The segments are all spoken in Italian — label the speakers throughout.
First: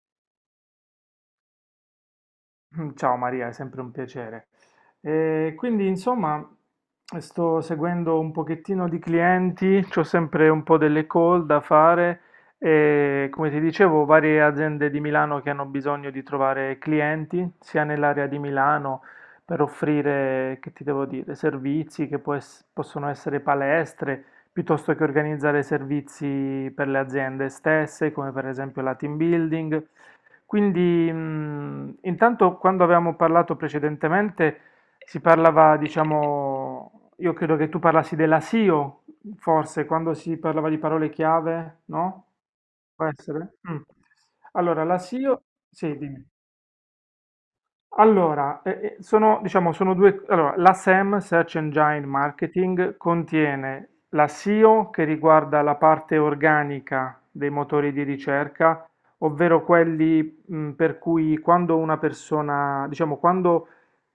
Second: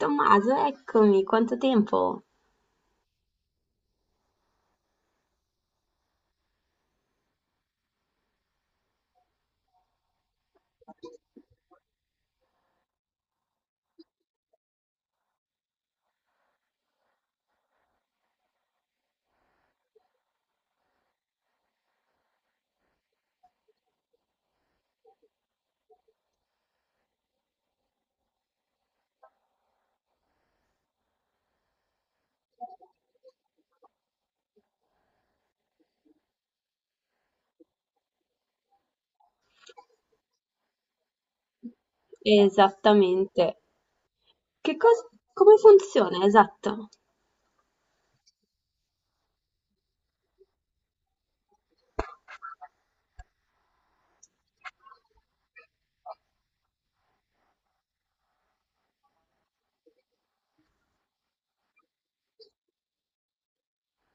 Speaker 1: Tommaso, eccomi, quanto tempo?
Speaker 2: Mm, ciao Maria, è sempre un piacere. E quindi insomma sto seguendo un pochettino di clienti, ho sempre un po' delle call da fare e come ti dicevo varie aziende di Milano che hanno bisogno di trovare clienti, sia nell'area di Milano per offrire, che ti devo dire, servizi che possono essere palestre, piuttosto che organizzare servizi per le aziende stesse, come per esempio la team building. Quindi, intanto quando avevamo parlato precedentemente si parlava, diciamo, io credo che tu parlassi della SEO, forse, quando si parlava di parole chiave, no? Può essere?
Speaker 1: Esattamente.
Speaker 2: Mm.
Speaker 1: Che
Speaker 2: Allora, la
Speaker 1: cosa,
Speaker 2: SEO,
Speaker 1: come
Speaker 2: sì,
Speaker 1: funziona?
Speaker 2: dimmi.
Speaker 1: Esatto.
Speaker 2: Allora, sono, diciamo, sono due, allora, la SEM, Search Engine Marketing, contiene la SEO che riguarda la parte organica dei motori di ricerca, ovvero quelli, per cui quando una persona, diciamo, quando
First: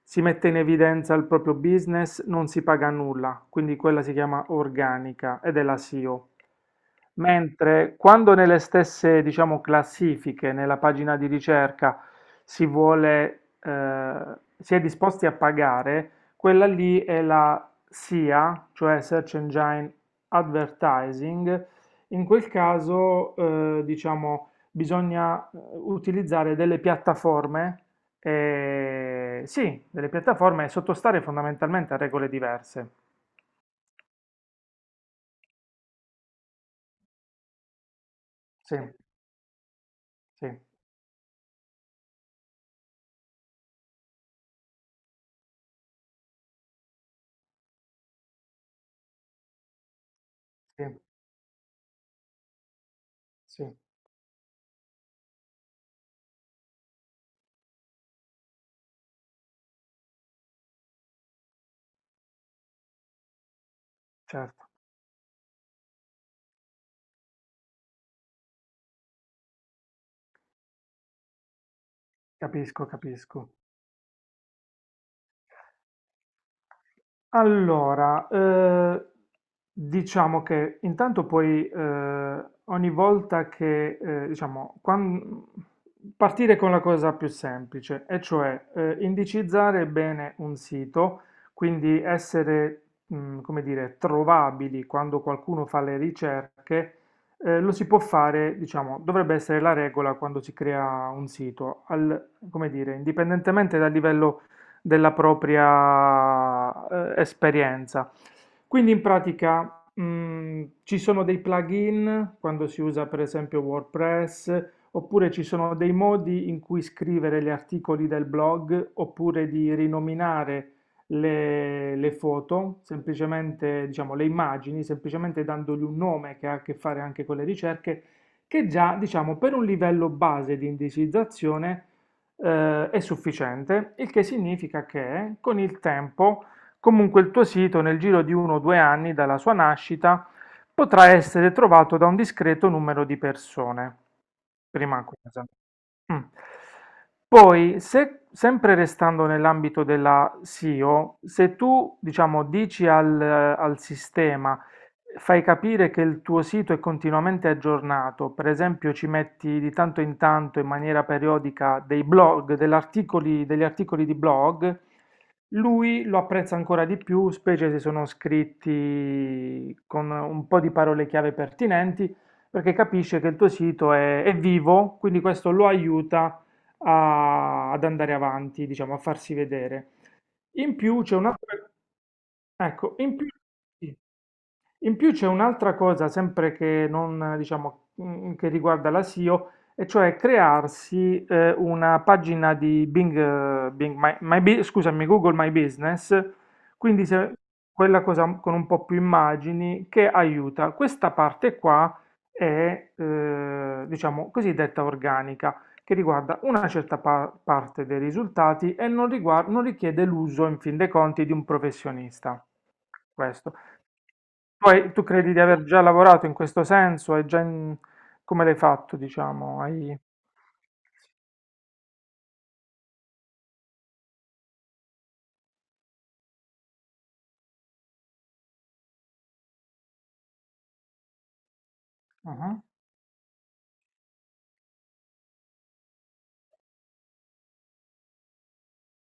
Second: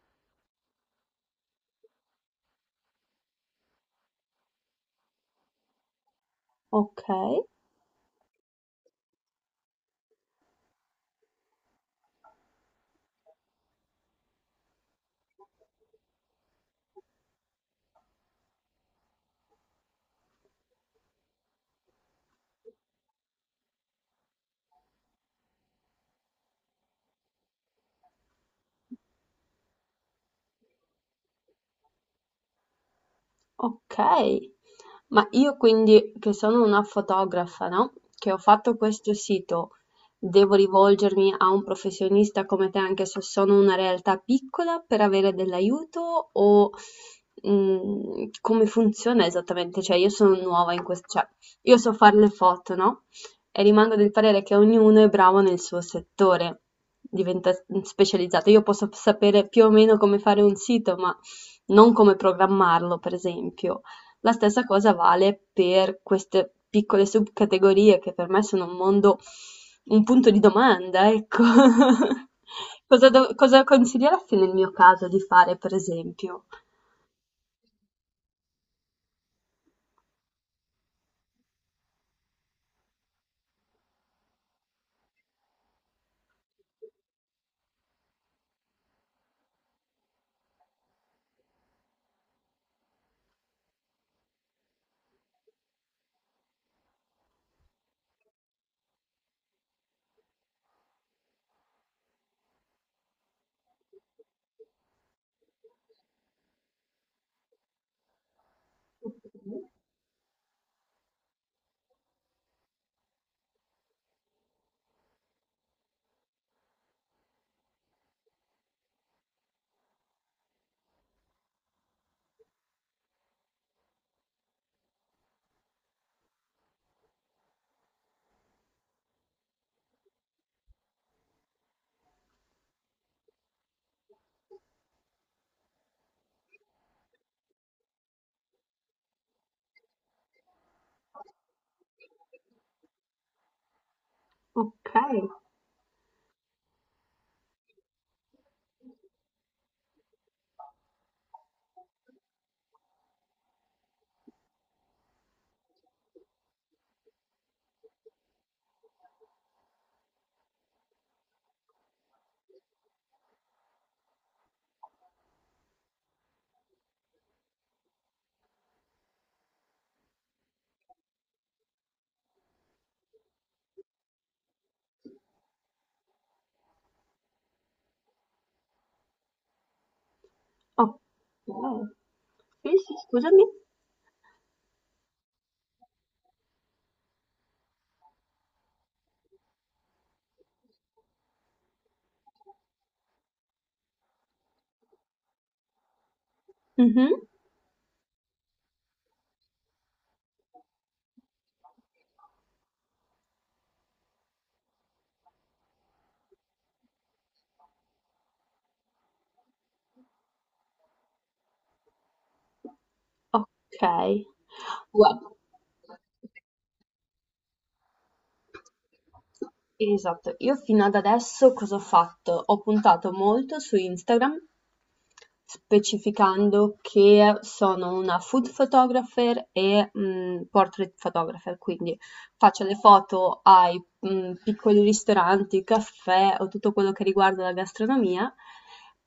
Speaker 2: si mette in evidenza il proprio business, non si paga nulla, quindi quella si chiama organica ed è la SEO.
Speaker 1: Ok.
Speaker 2: Mentre quando nelle stesse, diciamo, classifiche, nella pagina di ricerca, si vuole, si è disposti a pagare, quella lì è la SEA, cioè Search Engine Advertising. In quel caso, diciamo, bisogna utilizzare delle piattaforme sì, delle piattaforme e sottostare fondamentalmente a regole diverse.
Speaker 1: Okay. Ma io quindi che sono una fotografa, no, che ho fatto
Speaker 2: Sì,
Speaker 1: questo sito,
Speaker 2: sì,
Speaker 1: devo rivolgermi a un professionista come te anche se sono una realtà piccola per avere dell'aiuto o come funziona esattamente? Cioè io sono nuova in
Speaker 2: sì,
Speaker 1: questo, cioè io so fare le foto, no? E
Speaker 2: sì,
Speaker 1: rimango del parere che ognuno è bravo nel suo settore, diventa specializzato. Io posso sapere più o meno come fare un sito, ma non come programmarlo, per esempio. La stessa
Speaker 2: certo,
Speaker 1: cosa vale per queste piccole subcategorie che per me sono un mondo, un punto di domanda, ecco.
Speaker 2: capisco,
Speaker 1: Cosa,
Speaker 2: capisco.
Speaker 1: cosa consiglieresti nel mio caso di fare, per esempio?
Speaker 2: Allora, diciamo che intanto poi ogni volta che, diciamo, partire con la cosa più semplice, e cioè indicizzare bene un sito, quindi essere, come dire, trovabili quando qualcuno fa le ricerche, lo si può fare, diciamo, dovrebbe essere la regola quando si crea un sito, al, come dire, indipendentemente dal livello della propria esperienza. Quindi in pratica ci sono dei plugin quando si usa per esempio WordPress, oppure ci sono dei modi in cui scrivere gli articoli del blog, oppure di rinominare le foto, semplicemente diciamo le immagini, semplicemente dandogli un nome che ha a che fare anche con le ricerche, che già diciamo per un livello base di indicizzazione è sufficiente, il che significa che con il tempo comunque il tuo sito nel giro di 1 o 2 anni dalla sua nascita potrà essere trovato da un discreto numero di persone.
Speaker 1: Ok,
Speaker 2: Prima cosa. Mm. Poi, se, sempre restando nell'ambito della SEO, se tu, diciamo, dici al, al sistema, fai capire che il tuo sito è continuamente aggiornato, per esempio ci metti di tanto in tanto in maniera periodica dei blog, degli articoli di blog, lui lo apprezza ancora di più, specie se sono scritti con un po' di parole chiave pertinenti perché capisce che il tuo sito è vivo, quindi questo lo aiuta ad andare avanti, diciamo, a farsi vedere. In
Speaker 1: ok.
Speaker 2: più c'è un'altra.
Speaker 1: Sì, sì,
Speaker 2: Ecco, in più.
Speaker 1: scusami.
Speaker 2: Sì. In più c'è un'altra cosa, sempre che, non, diciamo, che riguarda la SEO, e O, e cioè crearsi una pagina di Bing, scusami, Google My Business, quindi
Speaker 1: Mhm,
Speaker 2: quella cosa con un po' più immagini che aiuta. Questa parte qua è, diciamo, cosiddetta organica, che riguarda una certa parte dei risultati e non richiede l'uso, in fin dei conti, di un professionista. Questo.
Speaker 1: ok.
Speaker 2: Poi tu
Speaker 1: Guarda.
Speaker 2: credi di aver già lavorato in questo senso? Hai già in-. Come l'hai fatto, diciamo? Hai.
Speaker 1: Esatto, io fino ad adesso cosa ho fatto? Ho puntato molto su Instagram, specificando che sono una food photographer e portrait photographer, quindi
Speaker 2: Ah,
Speaker 1: faccio le foto ai piccoli ristoranti, caffè o tutto quello che riguarda la gastronomia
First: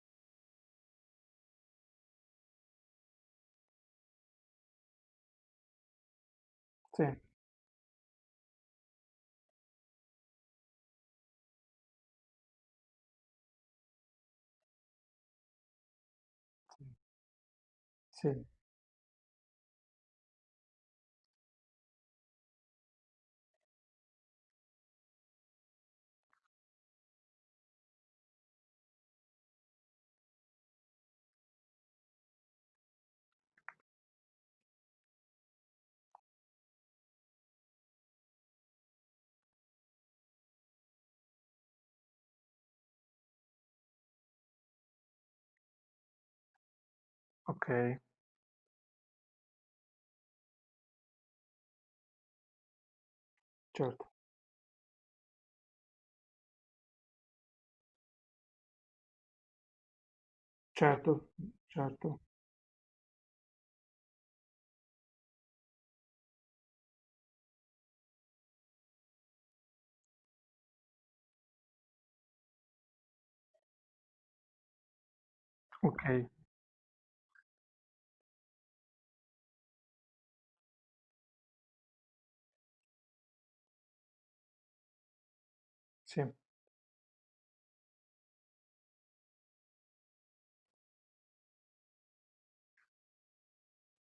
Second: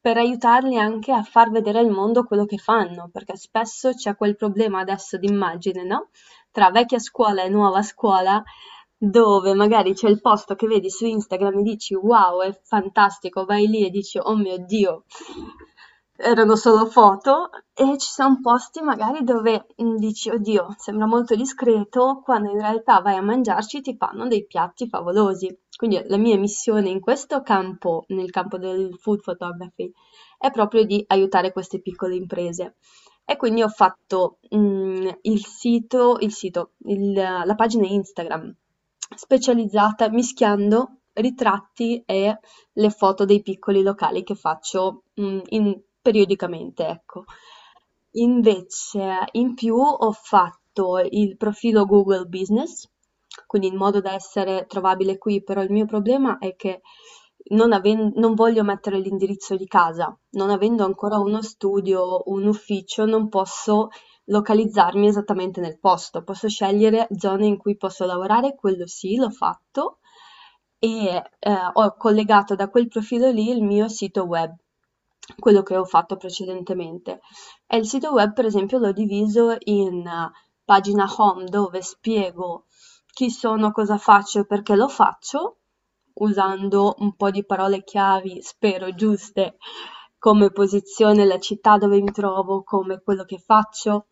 Speaker 1: per aiutarli anche a far vedere al mondo quello che fanno, perché spesso c'è quel problema adesso di immagine, no? Tra vecchia
Speaker 2: sì,
Speaker 1: scuola e nuova scuola dove magari c'è il posto che vedi su Instagram e dici wow, è fantastico, vai lì e dici oh mio Dio, erano
Speaker 2: sì,
Speaker 1: solo foto, e ci sono
Speaker 2: sì,
Speaker 1: posti magari dove dici oddio, sembra molto discreto, quando in realtà vai a mangiarci ti fanno dei piatti favolosi. Quindi la mia missione in questo campo, nel campo del food photography, è proprio di aiutare queste piccole imprese. E quindi ho fatto il sito, la pagina Instagram specializzata mischiando ritratti e le foto dei piccoli locali che faccio, in periodicamente, ecco.
Speaker 2: ok,
Speaker 1: Invece, in più ho fatto il profilo Google Business, quindi in modo da
Speaker 2: certo,
Speaker 1: essere trovabile qui, però il mio problema è che non voglio mettere l'indirizzo di casa, non avendo ancora
Speaker 2: certo,
Speaker 1: uno
Speaker 2: certo,
Speaker 1: studio, un ufficio, non posso localizzarmi esattamente nel posto, posso scegliere zone in cui posso lavorare, quello sì, l'ho fatto e ho collegato da quel profilo lì il mio sito web, quello che ho
Speaker 2: ok,
Speaker 1: fatto precedentemente. E il sito web, per esempio, l'ho diviso in pagina home dove spiego chi sono, cosa faccio e perché lo faccio,
Speaker 2: sì,
Speaker 1: usando un po' di parole chiavi, spero giuste, come posizione, la città dove mi trovo, come quello che faccio.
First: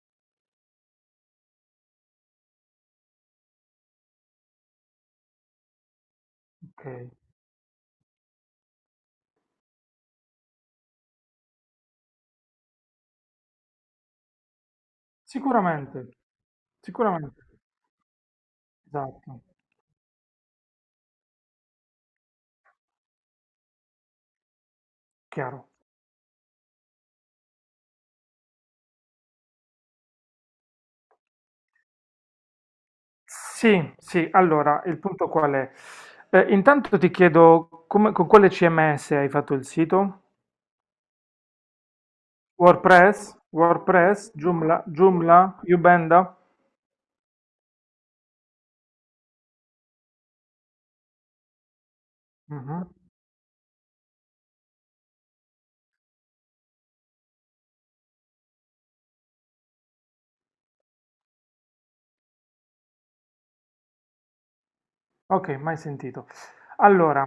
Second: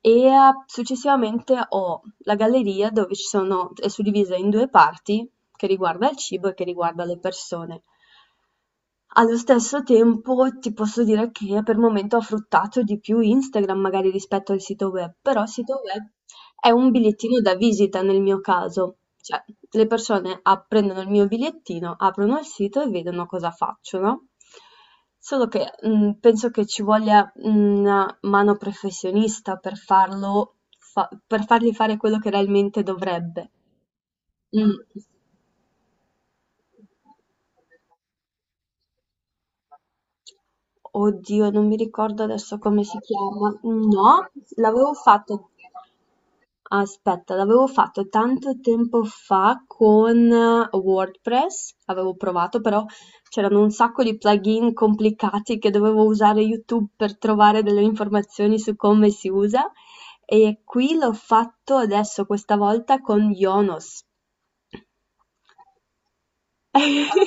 Speaker 1: E successivamente ho la galleria dove ci sono, è suddivisa in due parti, che riguarda il cibo e che
Speaker 2: ok.
Speaker 1: riguarda le persone. Allo stesso tempo ti posso dire che per il momento ho fruttato di più Instagram magari rispetto al sito web, però il sito web
Speaker 2: Sicuramente,
Speaker 1: è un bigliettino
Speaker 2: sicuramente,
Speaker 1: da visita nel mio caso,
Speaker 2: esatto,
Speaker 1: cioè le persone prendono il mio bigliettino, aprono il sito e vedono cosa faccio, no? Solo
Speaker 2: chiaro.
Speaker 1: che penso che ci voglia una mano professionista per farlo, per fargli fare quello che realmente dovrebbe.
Speaker 2: Sì, sì, allora,
Speaker 1: Mm.
Speaker 2: il punto qual è? Intanto ti chiedo con quale CMS hai fatto il sito?
Speaker 1: Oddio, non mi ricordo adesso come si
Speaker 2: WordPress,
Speaker 1: chiama. No,
Speaker 2: WordPress, Joomla,
Speaker 1: l'avevo
Speaker 2: Joomla,
Speaker 1: fatto.
Speaker 2: Ubanda?
Speaker 1: Aspetta, l'avevo fatto tanto tempo fa con WordPress, avevo provato, però
Speaker 2: Mhm.
Speaker 1: c'erano un sacco di plugin complicati che dovevo usare YouTube per trovare delle informazioni su come si usa. E qui l'ho fatto adesso, questa volta con Yonos.
Speaker 2: Ok, mai sentito. Allora,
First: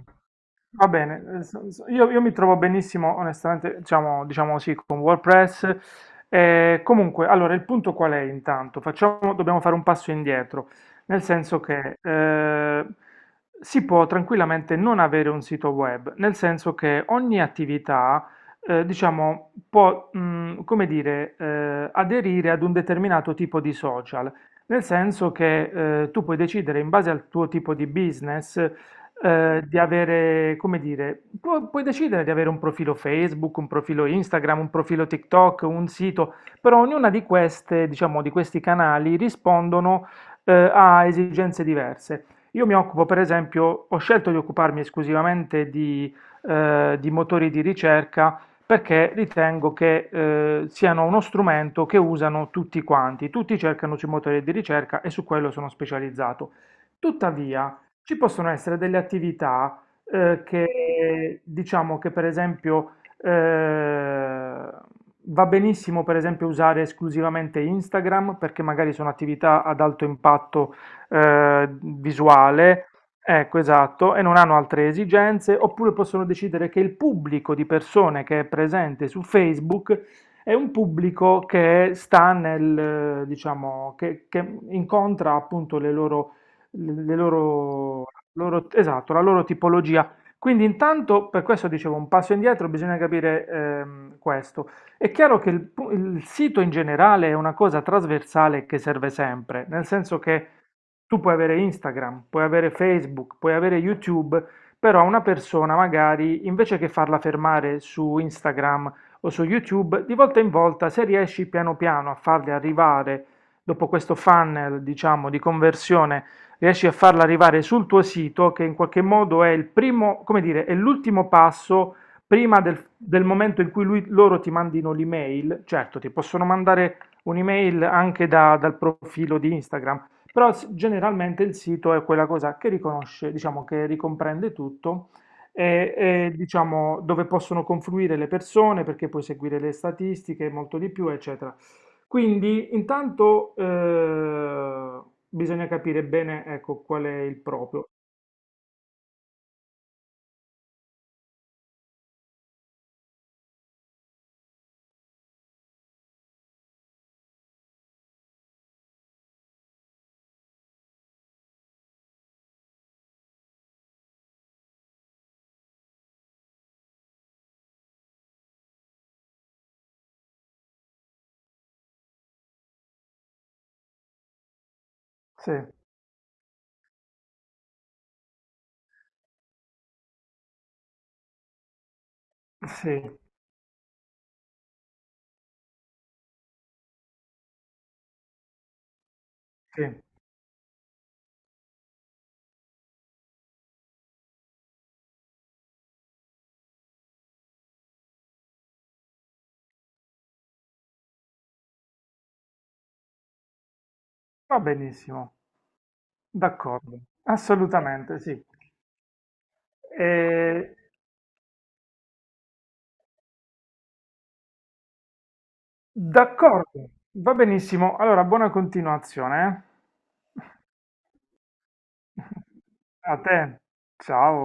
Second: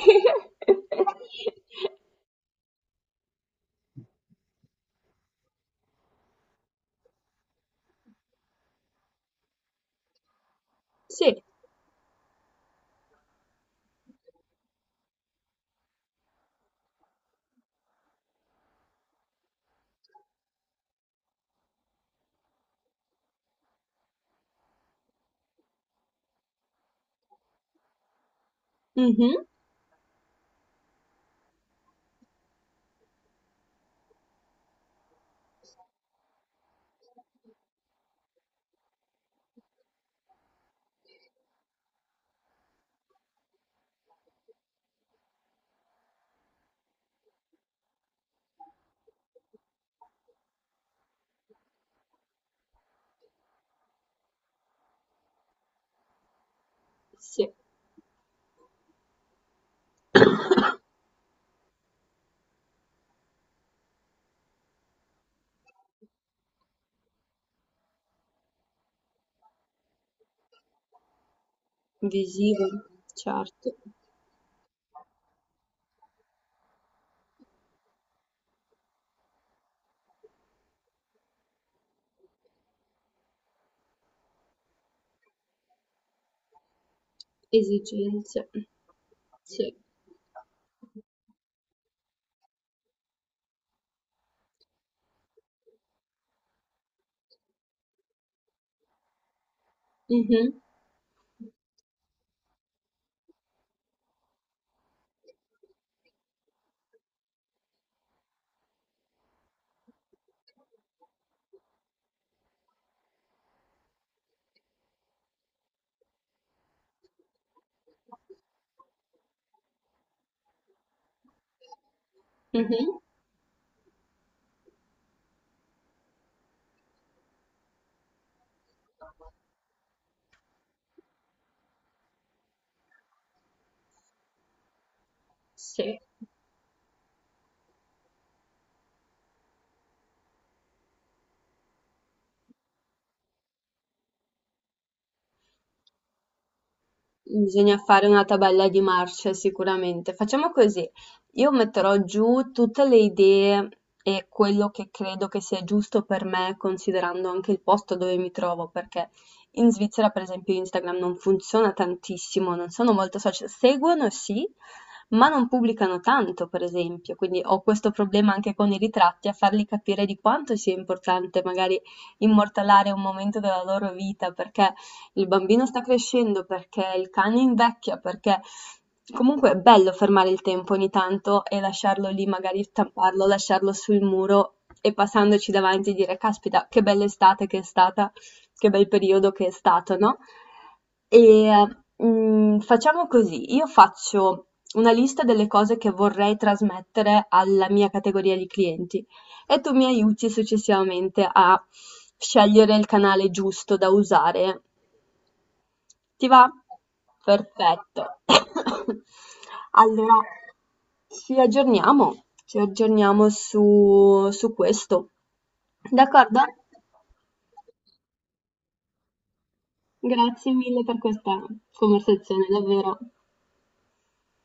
Speaker 2: va bene, io, io mi trovo benissimo, onestamente, diciamo, diciamo sì, con WordPress. Comunque, allora, il punto qual è intanto? Facciamo, dobbiamo fare un passo indietro, nel
Speaker 1: Sì,
Speaker 2: senso che si può tranquillamente non avere un sito web, nel senso che ogni attività, diciamo, può, come dire, aderire ad un determinato tipo di social, nel senso che tu puoi decidere in base al tuo tipo di business
Speaker 1: mhm,
Speaker 2: di avere, come dire, puoi decidere di avere un profilo Facebook, un profilo Instagram, un profilo TikTok, un sito, però ognuna di queste, diciamo, di questi canali rispondono, a esigenze diverse. Io mi occupo, per esempio, ho scelto di occuparmi esclusivamente di motori di ricerca perché ritengo che siano uno strumento che usano tutti quanti, tutti cercano sui motori di ricerca e su quello sono specializzato.
Speaker 1: sì.
Speaker 2: Tuttavia, ci possono essere delle attività che diciamo che per esempio eh, va benissimo per esempio usare esclusivamente Instagram perché magari sono attività ad alto impatto
Speaker 1: Visivo,
Speaker 2: visuale, ecco
Speaker 1: certo.
Speaker 2: esatto, e non hanno altre esigenze, oppure possono decidere che il pubblico di persone che è presente su Facebook è un pubblico che sta nel, diciamo, che incontra appunto le loro le loro,
Speaker 1: Esigenze,
Speaker 2: esatto, la loro
Speaker 1: sì.
Speaker 2: tipologia. Quindi intanto, per questo dicevo, un passo indietro, bisogna capire questo. È chiaro che il, il sito in generale è una cosa trasversale che serve sempre, nel senso
Speaker 1: Mh-mh.
Speaker 2: che tu puoi avere Instagram, puoi avere Facebook, puoi avere YouTube, però una persona magari, invece che farla fermare su Instagram o su YouTube, di volta in volta, se riesci piano piano a farli arrivare dopo questo funnel, diciamo, di conversione, riesci a farla arrivare sul tuo sito, che in qualche modo è il primo, come dire, è l'ultimo passo prima del,
Speaker 1: Mh-mh.
Speaker 2: del momento in cui loro ti mandino l'email. Certo, ti possono mandare un'email anche dal profilo di Instagram, però generalmente il sito è quella cosa che riconosce, diciamo, che ricomprende tutto. E,
Speaker 1: Sì.
Speaker 2: e, diciamo dove possono confluire le persone perché puoi seguire le statistiche, molto di più, eccetera. Quindi intanto bisogna capire bene ecco, qual è il
Speaker 1: Bisogna
Speaker 2: proprio.
Speaker 1: fare una tabella di marce sicuramente. Facciamo così, io metterò giù tutte le idee e quello che credo che sia giusto per me, considerando anche il posto dove mi trovo, perché in Svizzera, per esempio, Instagram non funziona tantissimo, non sono molto social, seguono sì, ma non pubblicano tanto, per esempio, quindi ho questo problema anche con i ritratti, a farli capire di quanto sia importante magari immortalare un momento della loro vita, perché il
Speaker 2: Sì,
Speaker 1: bambino sta crescendo, perché il cane invecchia, perché comunque è bello fermare il tempo ogni tanto e lasciarlo lì, magari
Speaker 2: sì,
Speaker 1: stamparlo, lasciarlo sul muro e passandoci davanti dire, caspita, che bella estate che è stata, che bel periodo che è
Speaker 2: sì,
Speaker 1: stato, no? E facciamo così, io faccio una lista delle cose che vorrei trasmettere alla mia categoria di clienti e tu mi aiuti successivamente a scegliere il canale giusto da
Speaker 2: va
Speaker 1: usare
Speaker 2: benissimo,
Speaker 1: ti va?
Speaker 2: d'accordo,
Speaker 1: Perfetto.
Speaker 2: assolutamente sì.
Speaker 1: Allora,
Speaker 2: Eh,
Speaker 1: ci aggiorniamo su questo. D'accordo?
Speaker 2: d'accordo, va benissimo. Allora, buona continuazione. eh.
Speaker 1: Grazie mille per questa conversazione, davvero.
Speaker 2: A te, ciao.